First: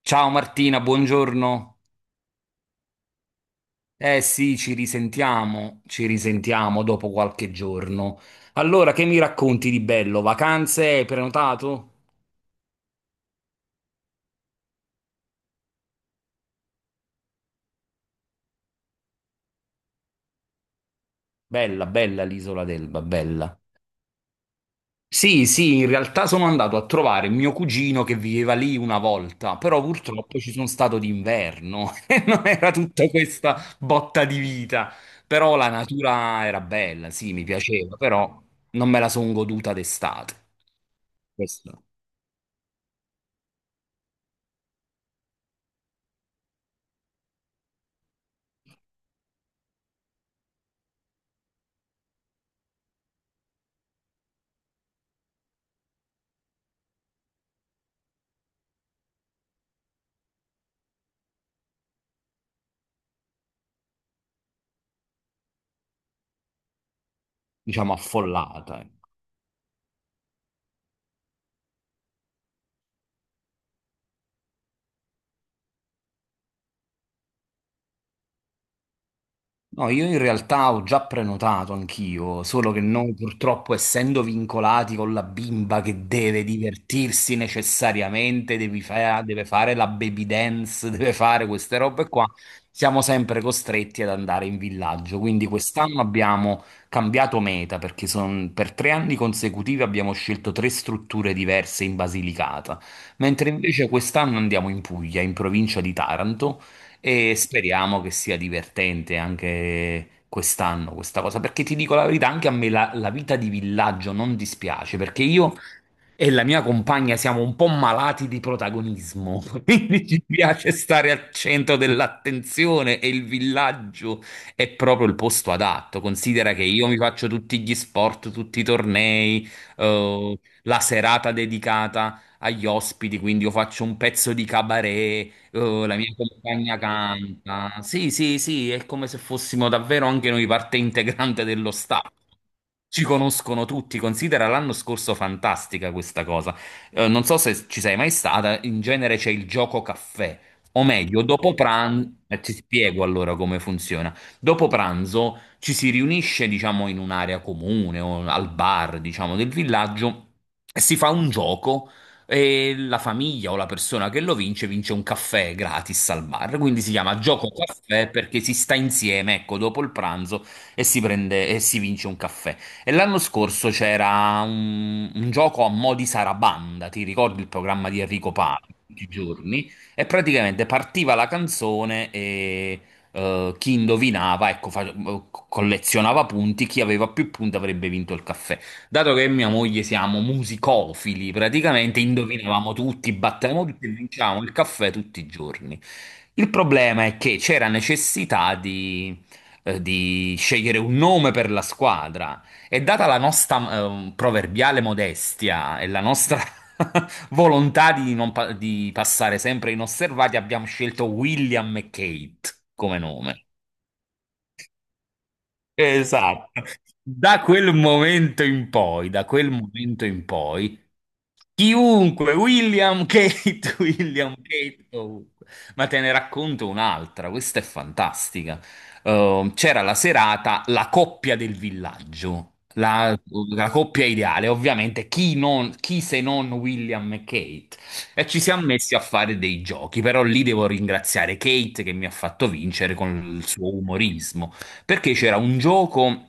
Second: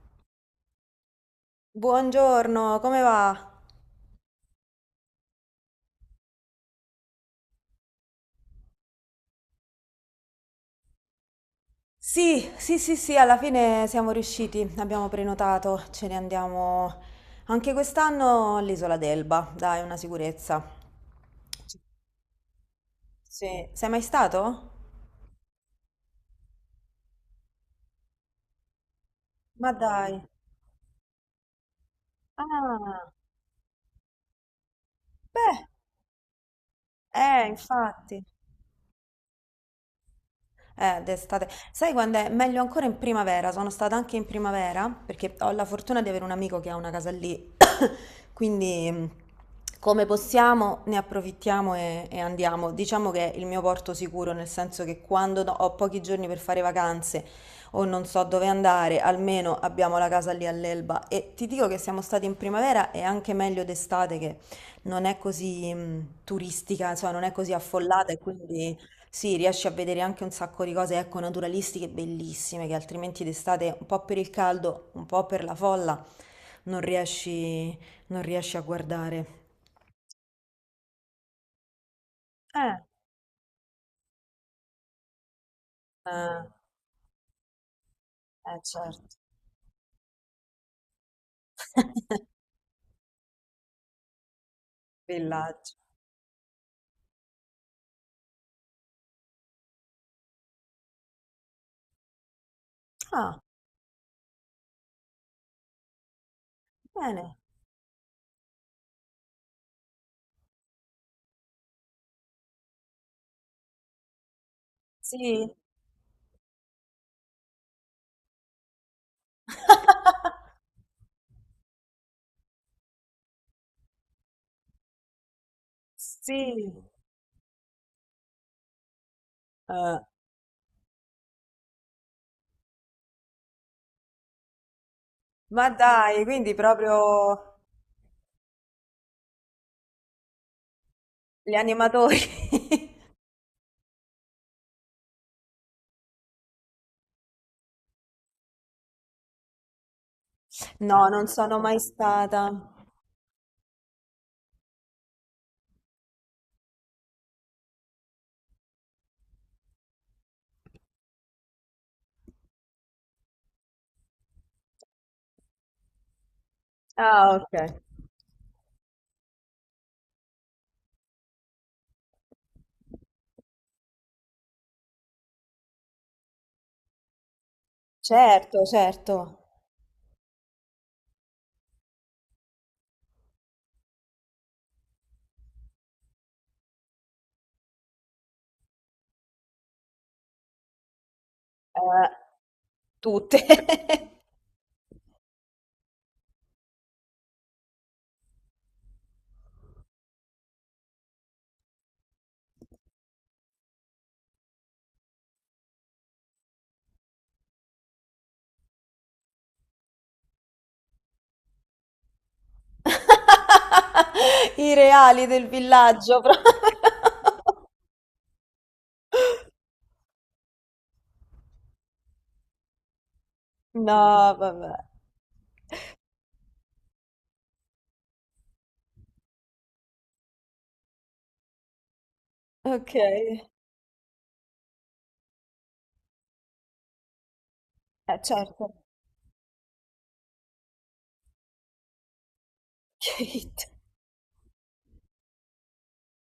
Ciao Martina, buongiorno. Buongiorno, come va? Eh sì, ci risentiamo dopo qualche giorno. Allora, che mi racconti di bello? Vacanze, hai prenotato? Sì, sì, sì, sì, alla fine siamo riusciti, abbiamo prenotato, ce ne andiamo anche quest'anno all'Isola d'Elba, dai, una sicurezza. Bella, bella l'isola d'Elba, bella. Sì, sei mai stato? Sì, sì, in realtà sono andato a trovare mio cugino che viveva lì una volta, Ma però dai. purtroppo ci sono stato d'inverno e non era tutta Ah, questa botta di vita. Però beh, la natura era bella, sì, mi piaceva, infatti. però non me la sono goduta d'estate. D'estate. Questo. Sai quando è? Meglio ancora in primavera. Sono stata anche in primavera perché ho la fortuna di avere un amico che ha una casa lì. Quindi, come possiamo, ne approfittiamo e andiamo. Diciamo che è il mio porto sicuro, nel senso che ho pochi giorni per fare vacanze o non so dove andare, almeno abbiamo la casa lì all'Elba. E ti dico che siamo stati in primavera e anche meglio d'estate che non è così, turistica, insomma, non è così Diciamo, affollata e quindi affollata, ecco. sì, riesci a vedere anche un sacco di cose, ecco, naturalistiche bellissime che altrimenti d'estate, un po' per il caldo, un po' per la folla, non riesci, non riesci a guardare. No, io in realtà ho già prenotato anch'io, solo Eh, che noi purtroppo essendo vincolati con la bimba che eh, deve divertirsi necessariamente, certo. Deve fare la baby dance, deve fare queste robe qua, siamo sempre costretti ad andare in villaggio. Quindi Villaggio. quest'anno abbiamo cambiato meta perché per tre anni consecutivi abbiamo scelto tre strutture diverse in Basilicata, Ah, mentre invece quest'anno andiamo in Puglia, in provincia di Taranto e bene. speriamo che sia divertente anche quest'anno questa cosa, perché ti dico la verità, anche a me la vita di villaggio non dispiace, perché Sì, io e la mia compagna siamo un po' malati di protagonismo, quindi ci piace stare al centro dell'attenzione e il villaggio è proprio il posto adatto. Considera che sì. io mi faccio tutti gli sport, tutti i tornei, Eh, la serata dedicata agli ospiti, quindi io faccio un pezzo di cabaret, ma la mia dai, quindi compagna proprio canta. Sì, sì, sì, è come se fossimo davvero anche noi parte integrante gli dello staff. animatori. Ci conoscono tutti, considera l'anno scorso fantastica questa cosa. Non so se ci sei mai stata, in genere c'è il gioco caffè, o No, meglio, non dopo sono mai pranzo, stata. ti spiego allora come funziona. Dopo pranzo ci si riunisce, diciamo, in un'area comune o al bar, diciamo, del villaggio e si fa un gioco e la famiglia o la persona che lo vince vince un caffè gratis al bar. Quindi si chiama Ah, gioco ok. caffè perché si sta insieme, ecco, dopo il pranzo e si prende e si vince un caffè. E l'anno scorso c'era un gioco a mo' di Sarabanda, ti ricordi il programma di Enrico Certo, Papi, tutti i certo. giorni? E praticamente partiva la canzone e chi indovinava, ecco, collezionava punti, chi aveva più punti avrebbe vinto il caffè. Dato che mia moglie siamo musicofili, praticamente Eh, indovinavamo tutti, tutte. battevamo tutti e vincevamo il caffè tutti i giorni. Il problema è che c'era necessità di scegliere un nome per la squadra. E data la nostra proverbiale modestia e la nostra volontà di, non pa- di passare sempre inosservati, abbiamo scelto William e Kate come nome. I reali del villaggio pro Esatto. Da quel momento in poi, da quel momento in poi, chiunque, William Kate, No, William vabbè. Kate, ovunque. Ma te ne racconto un'altra, questa è fantastica. C'era la serata La coppia del villaggio. La, Okay. la coppia ideale, ovviamente, chi se non William e Kate? E ci siamo Certo. messi a fare dei giochi, però lì devo ringraziare Kate che mi ha fatto vincere con il Kate. suo umorismo perché c'era un gioco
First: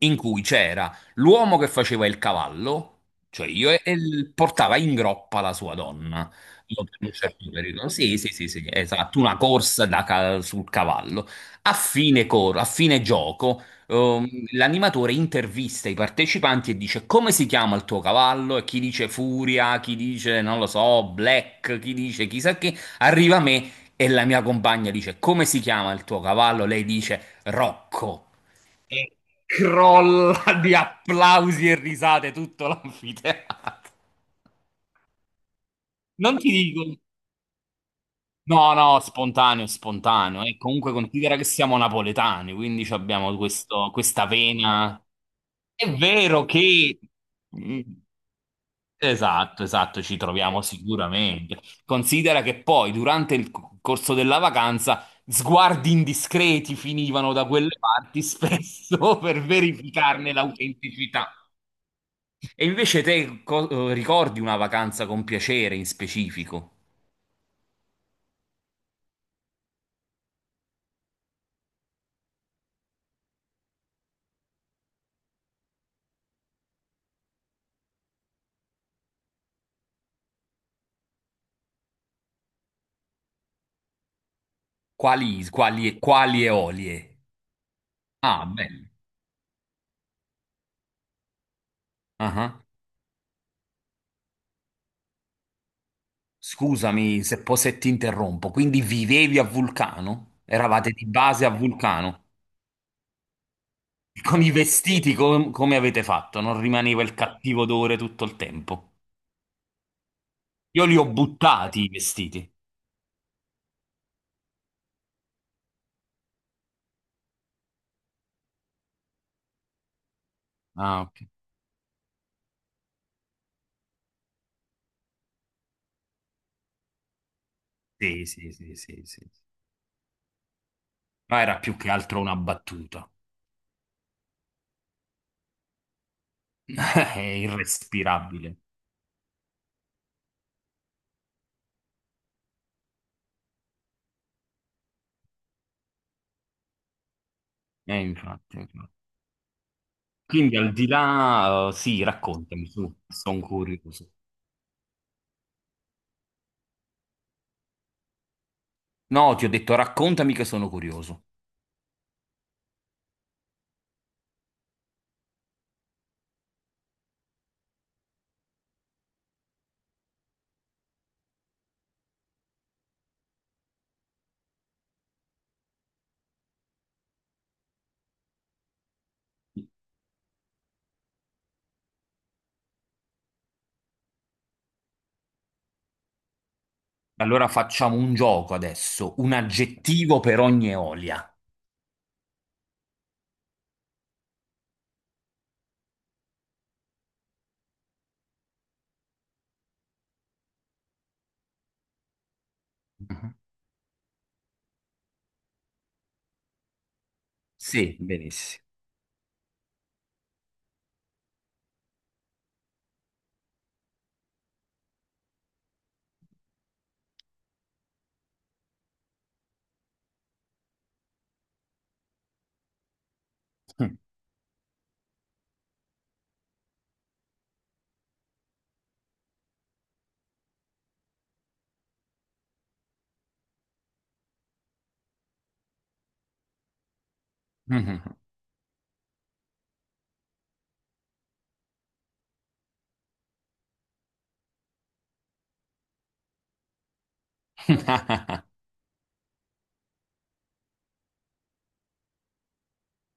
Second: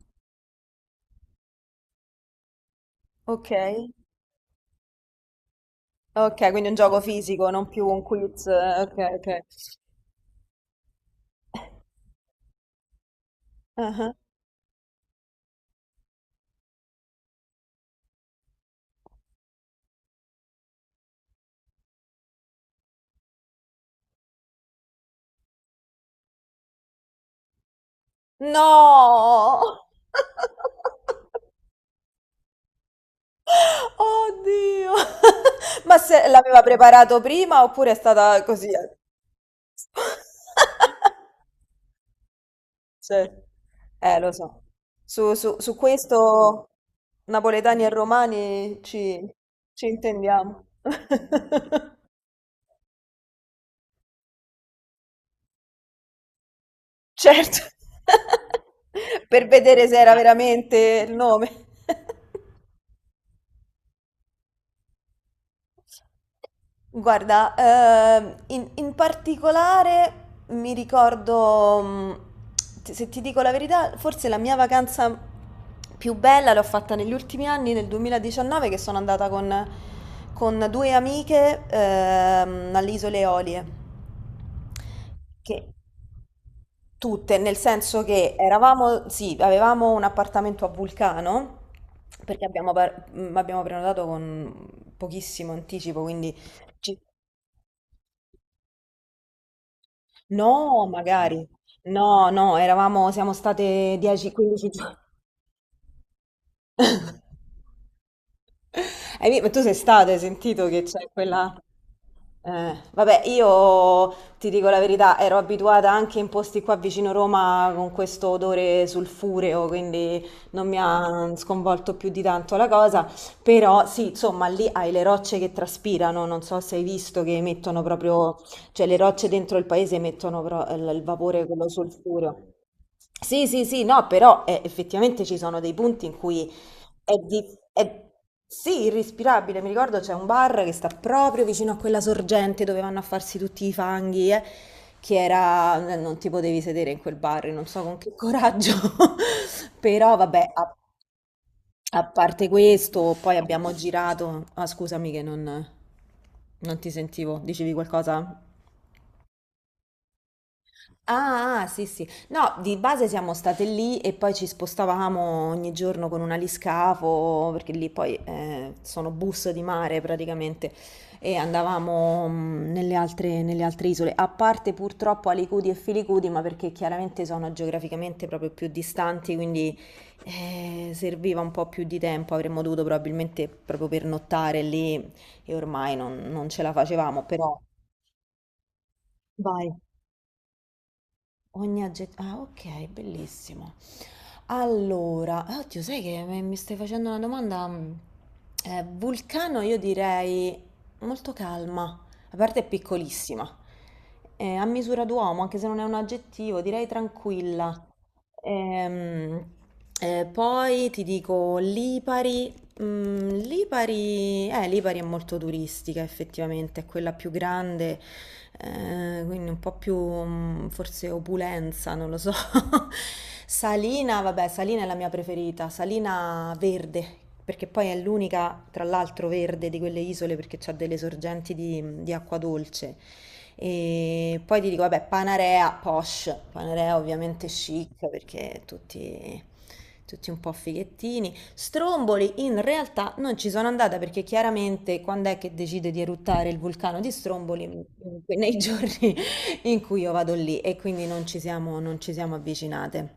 in cui c'era l'uomo che faceva il cavallo, cioè io, e, Okay. e l- portava in groppa la sua donna. Okay, quindi un Io per gioco un fisico, certo non più periodo. un Sì, sì, quiz sì, sì, okay, esatto, una okay. corsa sul cavallo. A fine gioco, Ah-ah. L'animatore intervista i partecipanti e dice come si chiama il tuo cavallo? E chi dice Furia, chi dice, non lo so, Black, chi dice chissà che, arriva a me. E la mia compagna dice: Come si chiama il tuo cavallo? Lei dice: Rocco. E No! crolla di applausi e risate tutto l'anfiteatro. Oddio! Ma se Non ti l'aveva dico... preparato prima oppure è stata così No, a no, spontaneo, spontaneo. E comunque considera che siamo napoletani, quindi ci Sì. abbiamo questa Lo so. vena. Su È vero questo che... Mm, napoletani e romani ci, esatto, ci esatto, ci troviamo intendiamo. sicuramente. Considera che poi durante il corso della vacanza sguardi indiscreti finivano da Certo, quelle parti spesso per per vedere se era verificarne veramente il l'autenticità. nome. E invece ricordi una vacanza con piacere in specifico? Guarda, in particolare mi ricordo, se ti dico la verità, forse la mia vacanza più bella l'ho fatta negli ultimi anni, nel 2019, che sono andata con due amiche alle Isole Eolie, Quali, che quali eolie? tutte, nel senso che Ah, bello. eravamo, sì, avevamo un appartamento a Vulcano, perché Ah, abbiamo, abbiamo prenotato con pochissimo anticipo, quindi... ci- scusami se, se ti interrompo. Quindi vivevi a Vulcano? No, Eravate di base magari. a Vulcano? No, no, eravamo, siamo state Con i 10-15 giorni. vestiti come avete fatto? Non rimaneva il cattivo odore tutto il tempo? Ma tu sei stato, hai sentito che Io li ho c'è quella... buttati i vestiti. Vabbè, io ti dico la verità, ero abituata anche in posti qua vicino Roma con questo odore sulfureo, quindi non mi Ah, ok. ha sconvolto più di tanto la cosa, però sì, insomma, lì hai le rocce che traspirano, non so se hai visto che mettono Sì, proprio, sì, sì, cioè le sì, sì. rocce dentro il paese il Ma vapore, era quello più che altro una sulfureo. battuta. Sì, sì, sì, no, però effettivamente ci sono dei punti in cui è È di... è- irrespirabile. Sì, irrispirabile, mi ricordo c'è un bar che sta proprio vicino a quella sorgente dove vanno a farsi tutti i fanghi, che era... non ti potevi sedere in quel bar, non so con che Infatti. coraggio, però vabbè, Quindi al di là, sì, a parte raccontami, su, questo, poi sono abbiamo curioso. girato... Ah, scusami che non, non ti sentivo, dicevi qualcosa? No, ti ho detto raccontami che sono curioso. Ah, ah, sì, sì. No, di base siamo state lì e poi ci spostavamo ogni giorno con un aliscafo, perché lì poi sono bus di mare praticamente, e andavamo nelle altre isole, a parte purtroppo Alicudi e Filicudi, ma perché chiaramente sono geograficamente proprio più distanti, quindi serviva un po' più di tempo, avremmo dovuto probabilmente proprio pernottare lì e ormai non ce la facevamo, Allora però... facciamo un gioco adesso, un Vai. aggettivo per ogni Eolia. Ogni aggettivo. Ah, ok, bellissimo. Allora, oddio, sai che mi stai facendo una domanda? Vulcano, io direi molto calma, la parte è Mhm. piccolissima. A misura d'uomo, anche se non è un aggettivo, direi tranquilla. Sì, benissimo. Ehm, poi ti dico lipari. Mm, Lipari, Lipari è molto turistica effettivamente, è quella più grande, quindi un po' più forse opulenza, non lo so. Salina, vabbè, Salina è la mia preferita, Salina verde, perché poi è l'unica, tra l'altro, verde di quelle isole perché c'ha delle sorgenti di acqua dolce. E poi ti dico, vabbè, Panarea, posh, Panarea ovviamente Mhm. chic perché tutti, tutti un po' fighettini. Stromboli in realtà non ci sono andata perché chiaramente quando è che decide di eruttare il vulcano di Stromboli? Nei giorni in cui io vado lì e quindi non ci siamo avvicinate.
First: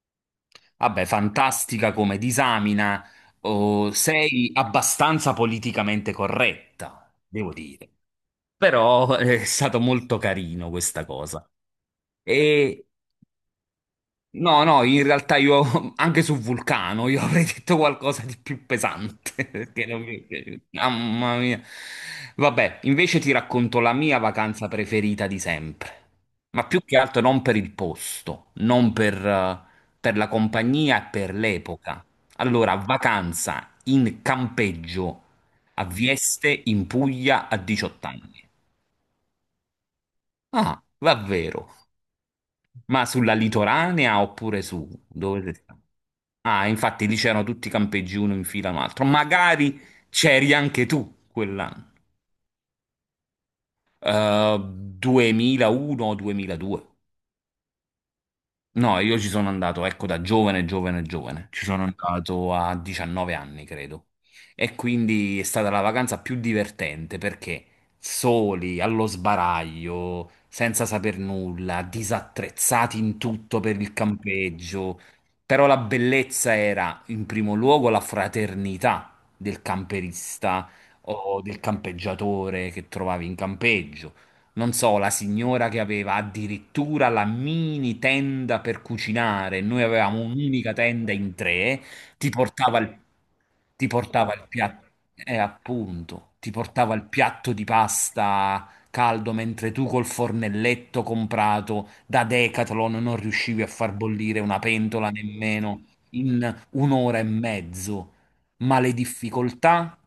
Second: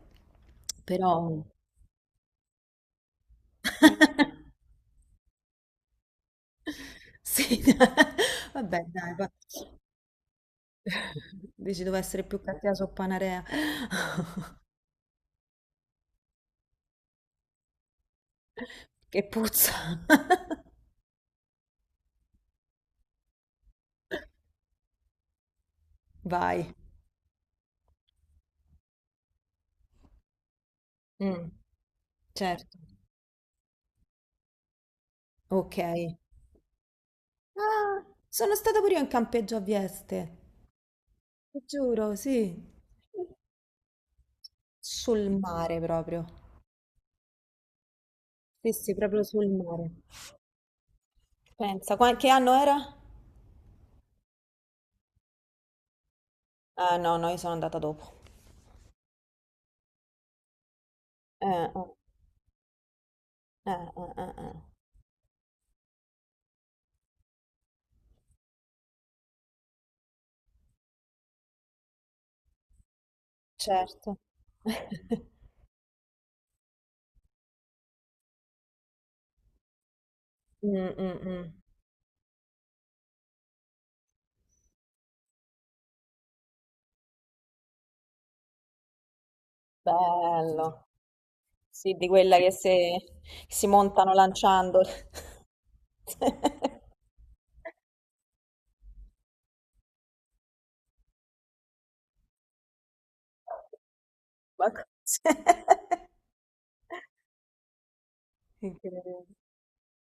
Vabbè, Però fantastica come disamina, oh, sei abbastanza politicamente corretta, devo sì, dai. dire. Vabbè, dai, Però va. È stato molto carino questa cosa. Dici devo essere più cattiva E su Panarea. No, no, in realtà io anche su Vulcano io avrei detto qualcosa di più Che pesante. perché non puzza. mi- mamma mia. Vabbè, invece ti racconto la mia vacanza preferita di sempre. Ma Vai. più che altro non per il posto, non per, per la compagnia e per Mm, l'epoca. Allora, certo. vacanza in campeggio Ok. a Vieste in Puglia a Ah, 18 anni. sono stata pure io in campeggio a Vieste. Ah, Ti davvero? giuro, sì. Ma sulla litoranea oppure su? Sul Dove si sta? mare proprio. Ah, infatti lì c'erano tutti i campeggi uno in fila Sì, a un sì, altro. proprio sul Magari mare. c'eri anche tu quell'anno. Pensa, che anno era? Eh, 2001-2002. Ah, no, no, io sono andata dopo. No, io ci sono andato, ecco, da giovane, giovane. Ci Eh, sono eh, andato a 19 anni, credo. Eh. E quindi è stata la vacanza più divertente perché soli, allo sbaraglio, senza saper nulla, disattrezzati in tutto per il Certo. campeggio. Però la bellezza era, in primo luogo, la fraternità del camperista Mm, mm, o mm. del campeggiatore che trovavi in campeggio, non so, la signora che aveva addirittura la mini tenda per cucinare, noi avevamo un'unica Bello. tenda in tre, Sì, di ti quella che portava il, se- si ti montano portava il lanciando. piatto, appunto, ti portava il piatto di pasta caldo, mentre tu col fornelletto comprato da Decathlon non riuscivi a far bollire una Ma pentola nemmeno in un'ora e mezzo. Ma le Incredibile. difficoltà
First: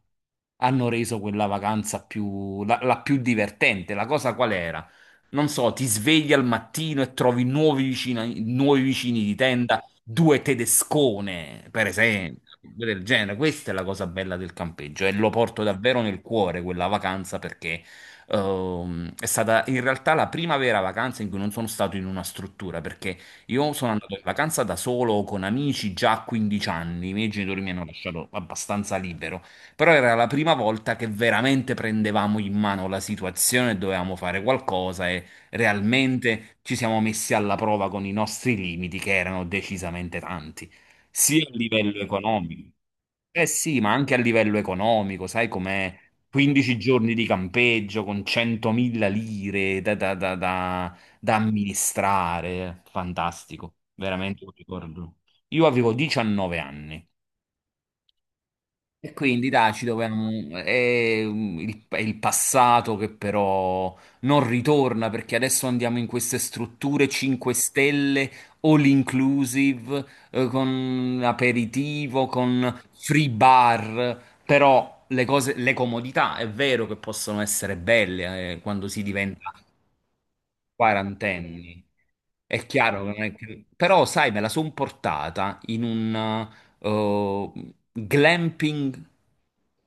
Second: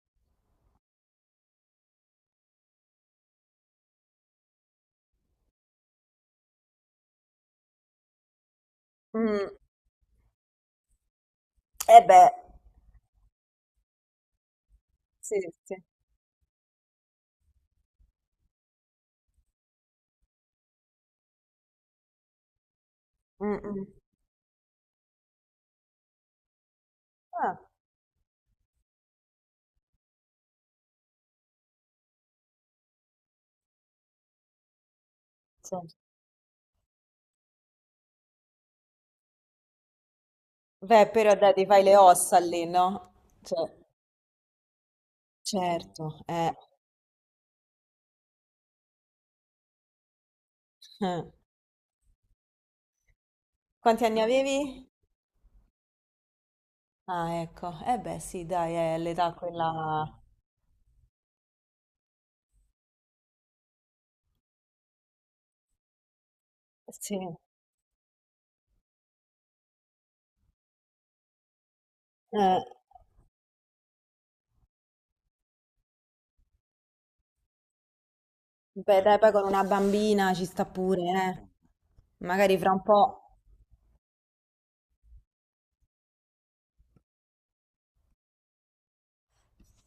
hanno reso quella vacanza più, la più divertente. La cosa qual era? Non so, ti svegli al mattino e trovi nuovi vicini di Mm, tenda, due tedescone, per Eh beh, esempio, cose del genere. Questa è la cosa bella del campeggio e lo sì, porto sì. davvero nel cuore quella vacanza perché è stata in realtà la prima vera vacanza in cui non sono stato in una struttura perché Mm, io mm. sono andato in vacanza da solo o con amici già a 15 anni, i miei Ah, genitori mi hanno lasciato abbastanza libero. Però era la prima volta che veramente prendevamo in mano la situazione, dovevamo fare qualcosa e sì. realmente ci siamo messi alla prova con i nostri limiti, che erano decisamente tanti, Beh, però sia a dai, ti fai le livello ossa lì, economico. no? Eh Cioè, sì, ma anche a livello economico, sai com'è? certo, eh. 15 giorni di campeggio con 100.000 lire Eh. da amministrare, fantastico, Quanti anni veramente un avevi? ricordo. Io avevo 19 anni. Ah, ecco. Eh beh, sì, dai, è E l'età quindi dai, ci quella... dobbiamo... è è il passato che però non ritorna perché adesso andiamo in queste strutture Sì. 5 stelle, all inclusive, con aperitivo, Eh. con free bar, però le comodità è vero che possono essere belle, quando Beh, si dai, poi con diventa una bambina ci sta pure, eh. quarantenni. Magari È fra un chiaro che po'... non è che- però, sai, me la son portata in un eh, glamping.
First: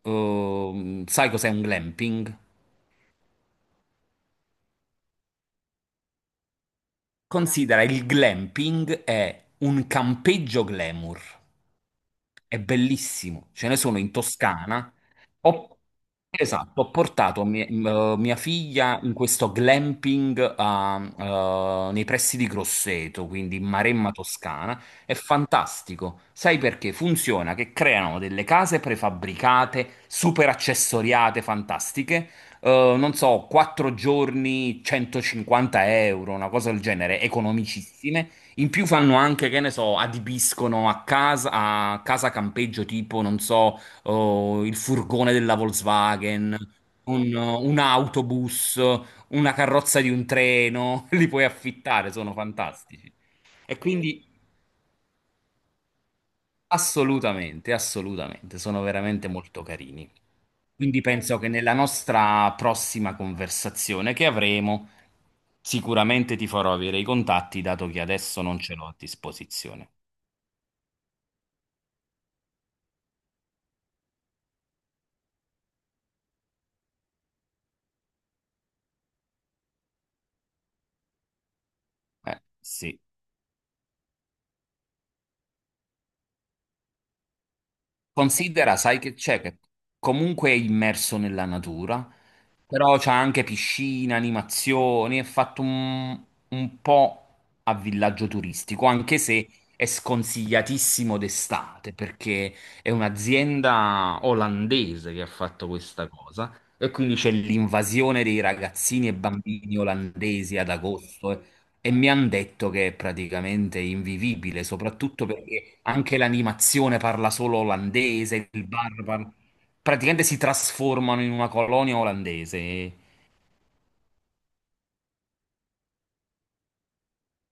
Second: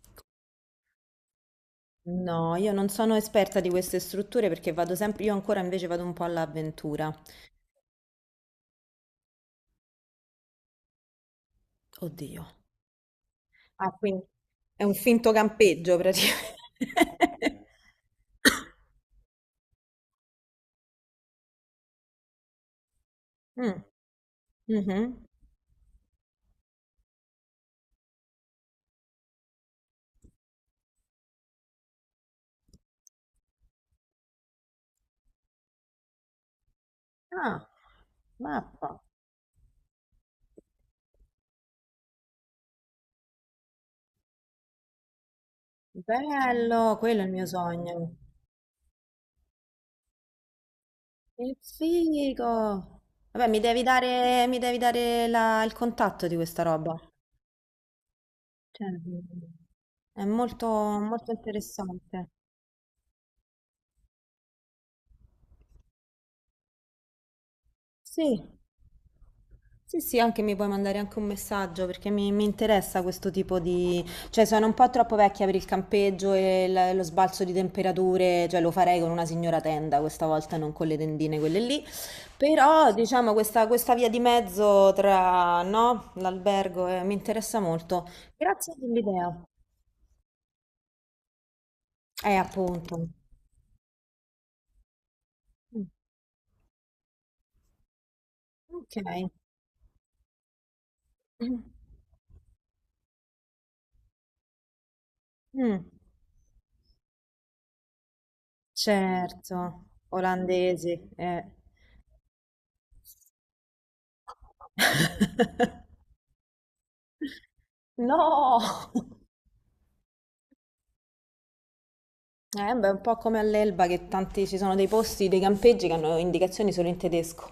Eh, sai cos'è un glamping? No, io non sono esperta di queste strutture perché vado sempre... Io ancora invece vado un po' all'avventura. Considera il glamping è un campeggio glamour. Oddio. È bellissimo, ce ne Ah, sono in quindi è Toscana. un finto Ho, campeggio praticamente. esatto, ho portato mia figlia in questo glamping nei pressi di Grosseto, quindi in Mm, Maremma Toscana. È mhm. fantastico. Sai perché? Funziona che creano delle case prefabbricate, super accessoriate, fantastiche, non so, 4 giorni, 150 euro, una cosa del genere, Ah, economicissime. In più mappa. fanno anche, che ne so, adibiscono a casa campeggio tipo, non so, oh, il furgone della Volkswagen, Bello, quello è il mio un sogno. autobus, una carrozza di un treno, li puoi Che affittare, sono figo. fantastici. Vabbè, E quindi mi devi dare il contatto di questa roba. assolutamente, assolutamente, sono Cioè, veramente molto carini. è molto, Quindi molto penso che nella interessante. nostra prossima conversazione che avremo, sicuramente ti farò avere i contatti, dato che Sì, adesso non ce l'ho a disposizione. sì, sì, anche mi puoi mandare anche un messaggio perché mi interessa questo tipo di... Cioè, sono un po' troppo vecchia per il campeggio e lo sbalzo di temperature, cioè lo farei con una signora tenda questa volta, non con le tendine quelle lì. Però, Sì. diciamo, questa via di mezzo tra, no, l'albergo mi interessa molto. Grazie Considera, sai che c'è, dell'idea. che comunque è immerso nella natura, però Appunto. c'è anche piscina, animazioni, è fatto Mm. Un po' a villaggio turistico, Ok. anche se è sconsigliatissimo Mm, d'estate, perché è un'azienda olandese che ha fatto mm, questa cosa, e quindi c'è l'invasione dei ragazzini e bambini certo, olandesi ad olandesi. agosto, Eh. eh. E mi hanno detto che è praticamente invivibile, soprattutto perché anche l'animazione parla solo olandese, No! il bar parla... Praticamente si trasformano in una colonia olandese, Beh, un po' come all'Elba che tanti ci sono dei posti, dei campeggi che hanno indicazioni solo in tedesco.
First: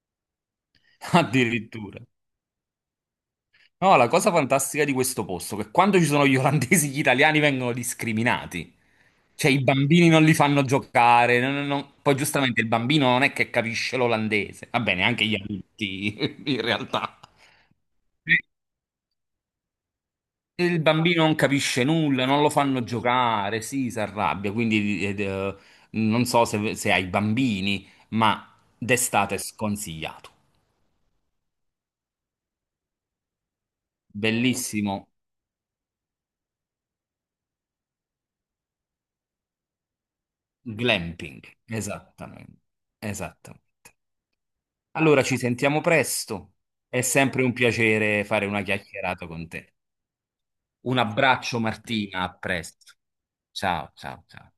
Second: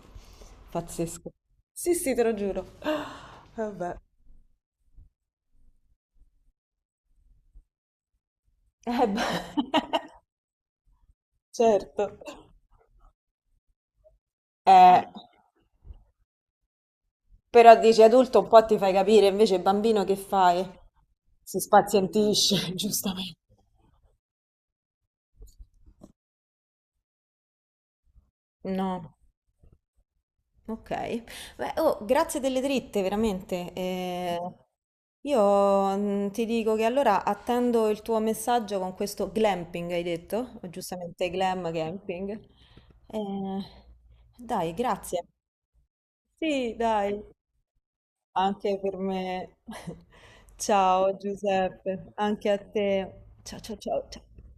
Pazzesco. Sì, addirittura. sì, te lo giuro. Vabbè. No, la cosa fantastica di questo posto è che quando ci sono gli olandesi, gli italiani vengono discriminati. Beh. Cioè, i bambini non li fanno giocare, Certo. poi, giustamente, il bambino non è che capisce l'olandese. Va Eh, bene, anche gli adulti, in realtà. però dici adulto un po' ti fai capire, invece bambino che fai? Il bambino non Si capisce nulla, non lo spazientisce, fanno giustamente. giocare, si arrabbia, quindi non so se, se hai bambini, ma No, d'estate è sconsigliato. ok. Beh, oh, grazie delle dritte, veramente. Bellissimo Io ti dico che allora attendo il tuo messaggio con questo glamping, hai detto? O giustamente glamping, glam camping. esattamente, Eh, esattamente. dai, Allora grazie. ci sentiamo presto, Sì, è dai. sempre un piacere fare una Anche per chiacchierata con me. te. Un Ciao abbraccio Giuseppe, Martina, a anche a presto. te. Ciao ciao Ciao, ciao ciao. ciao, ciao.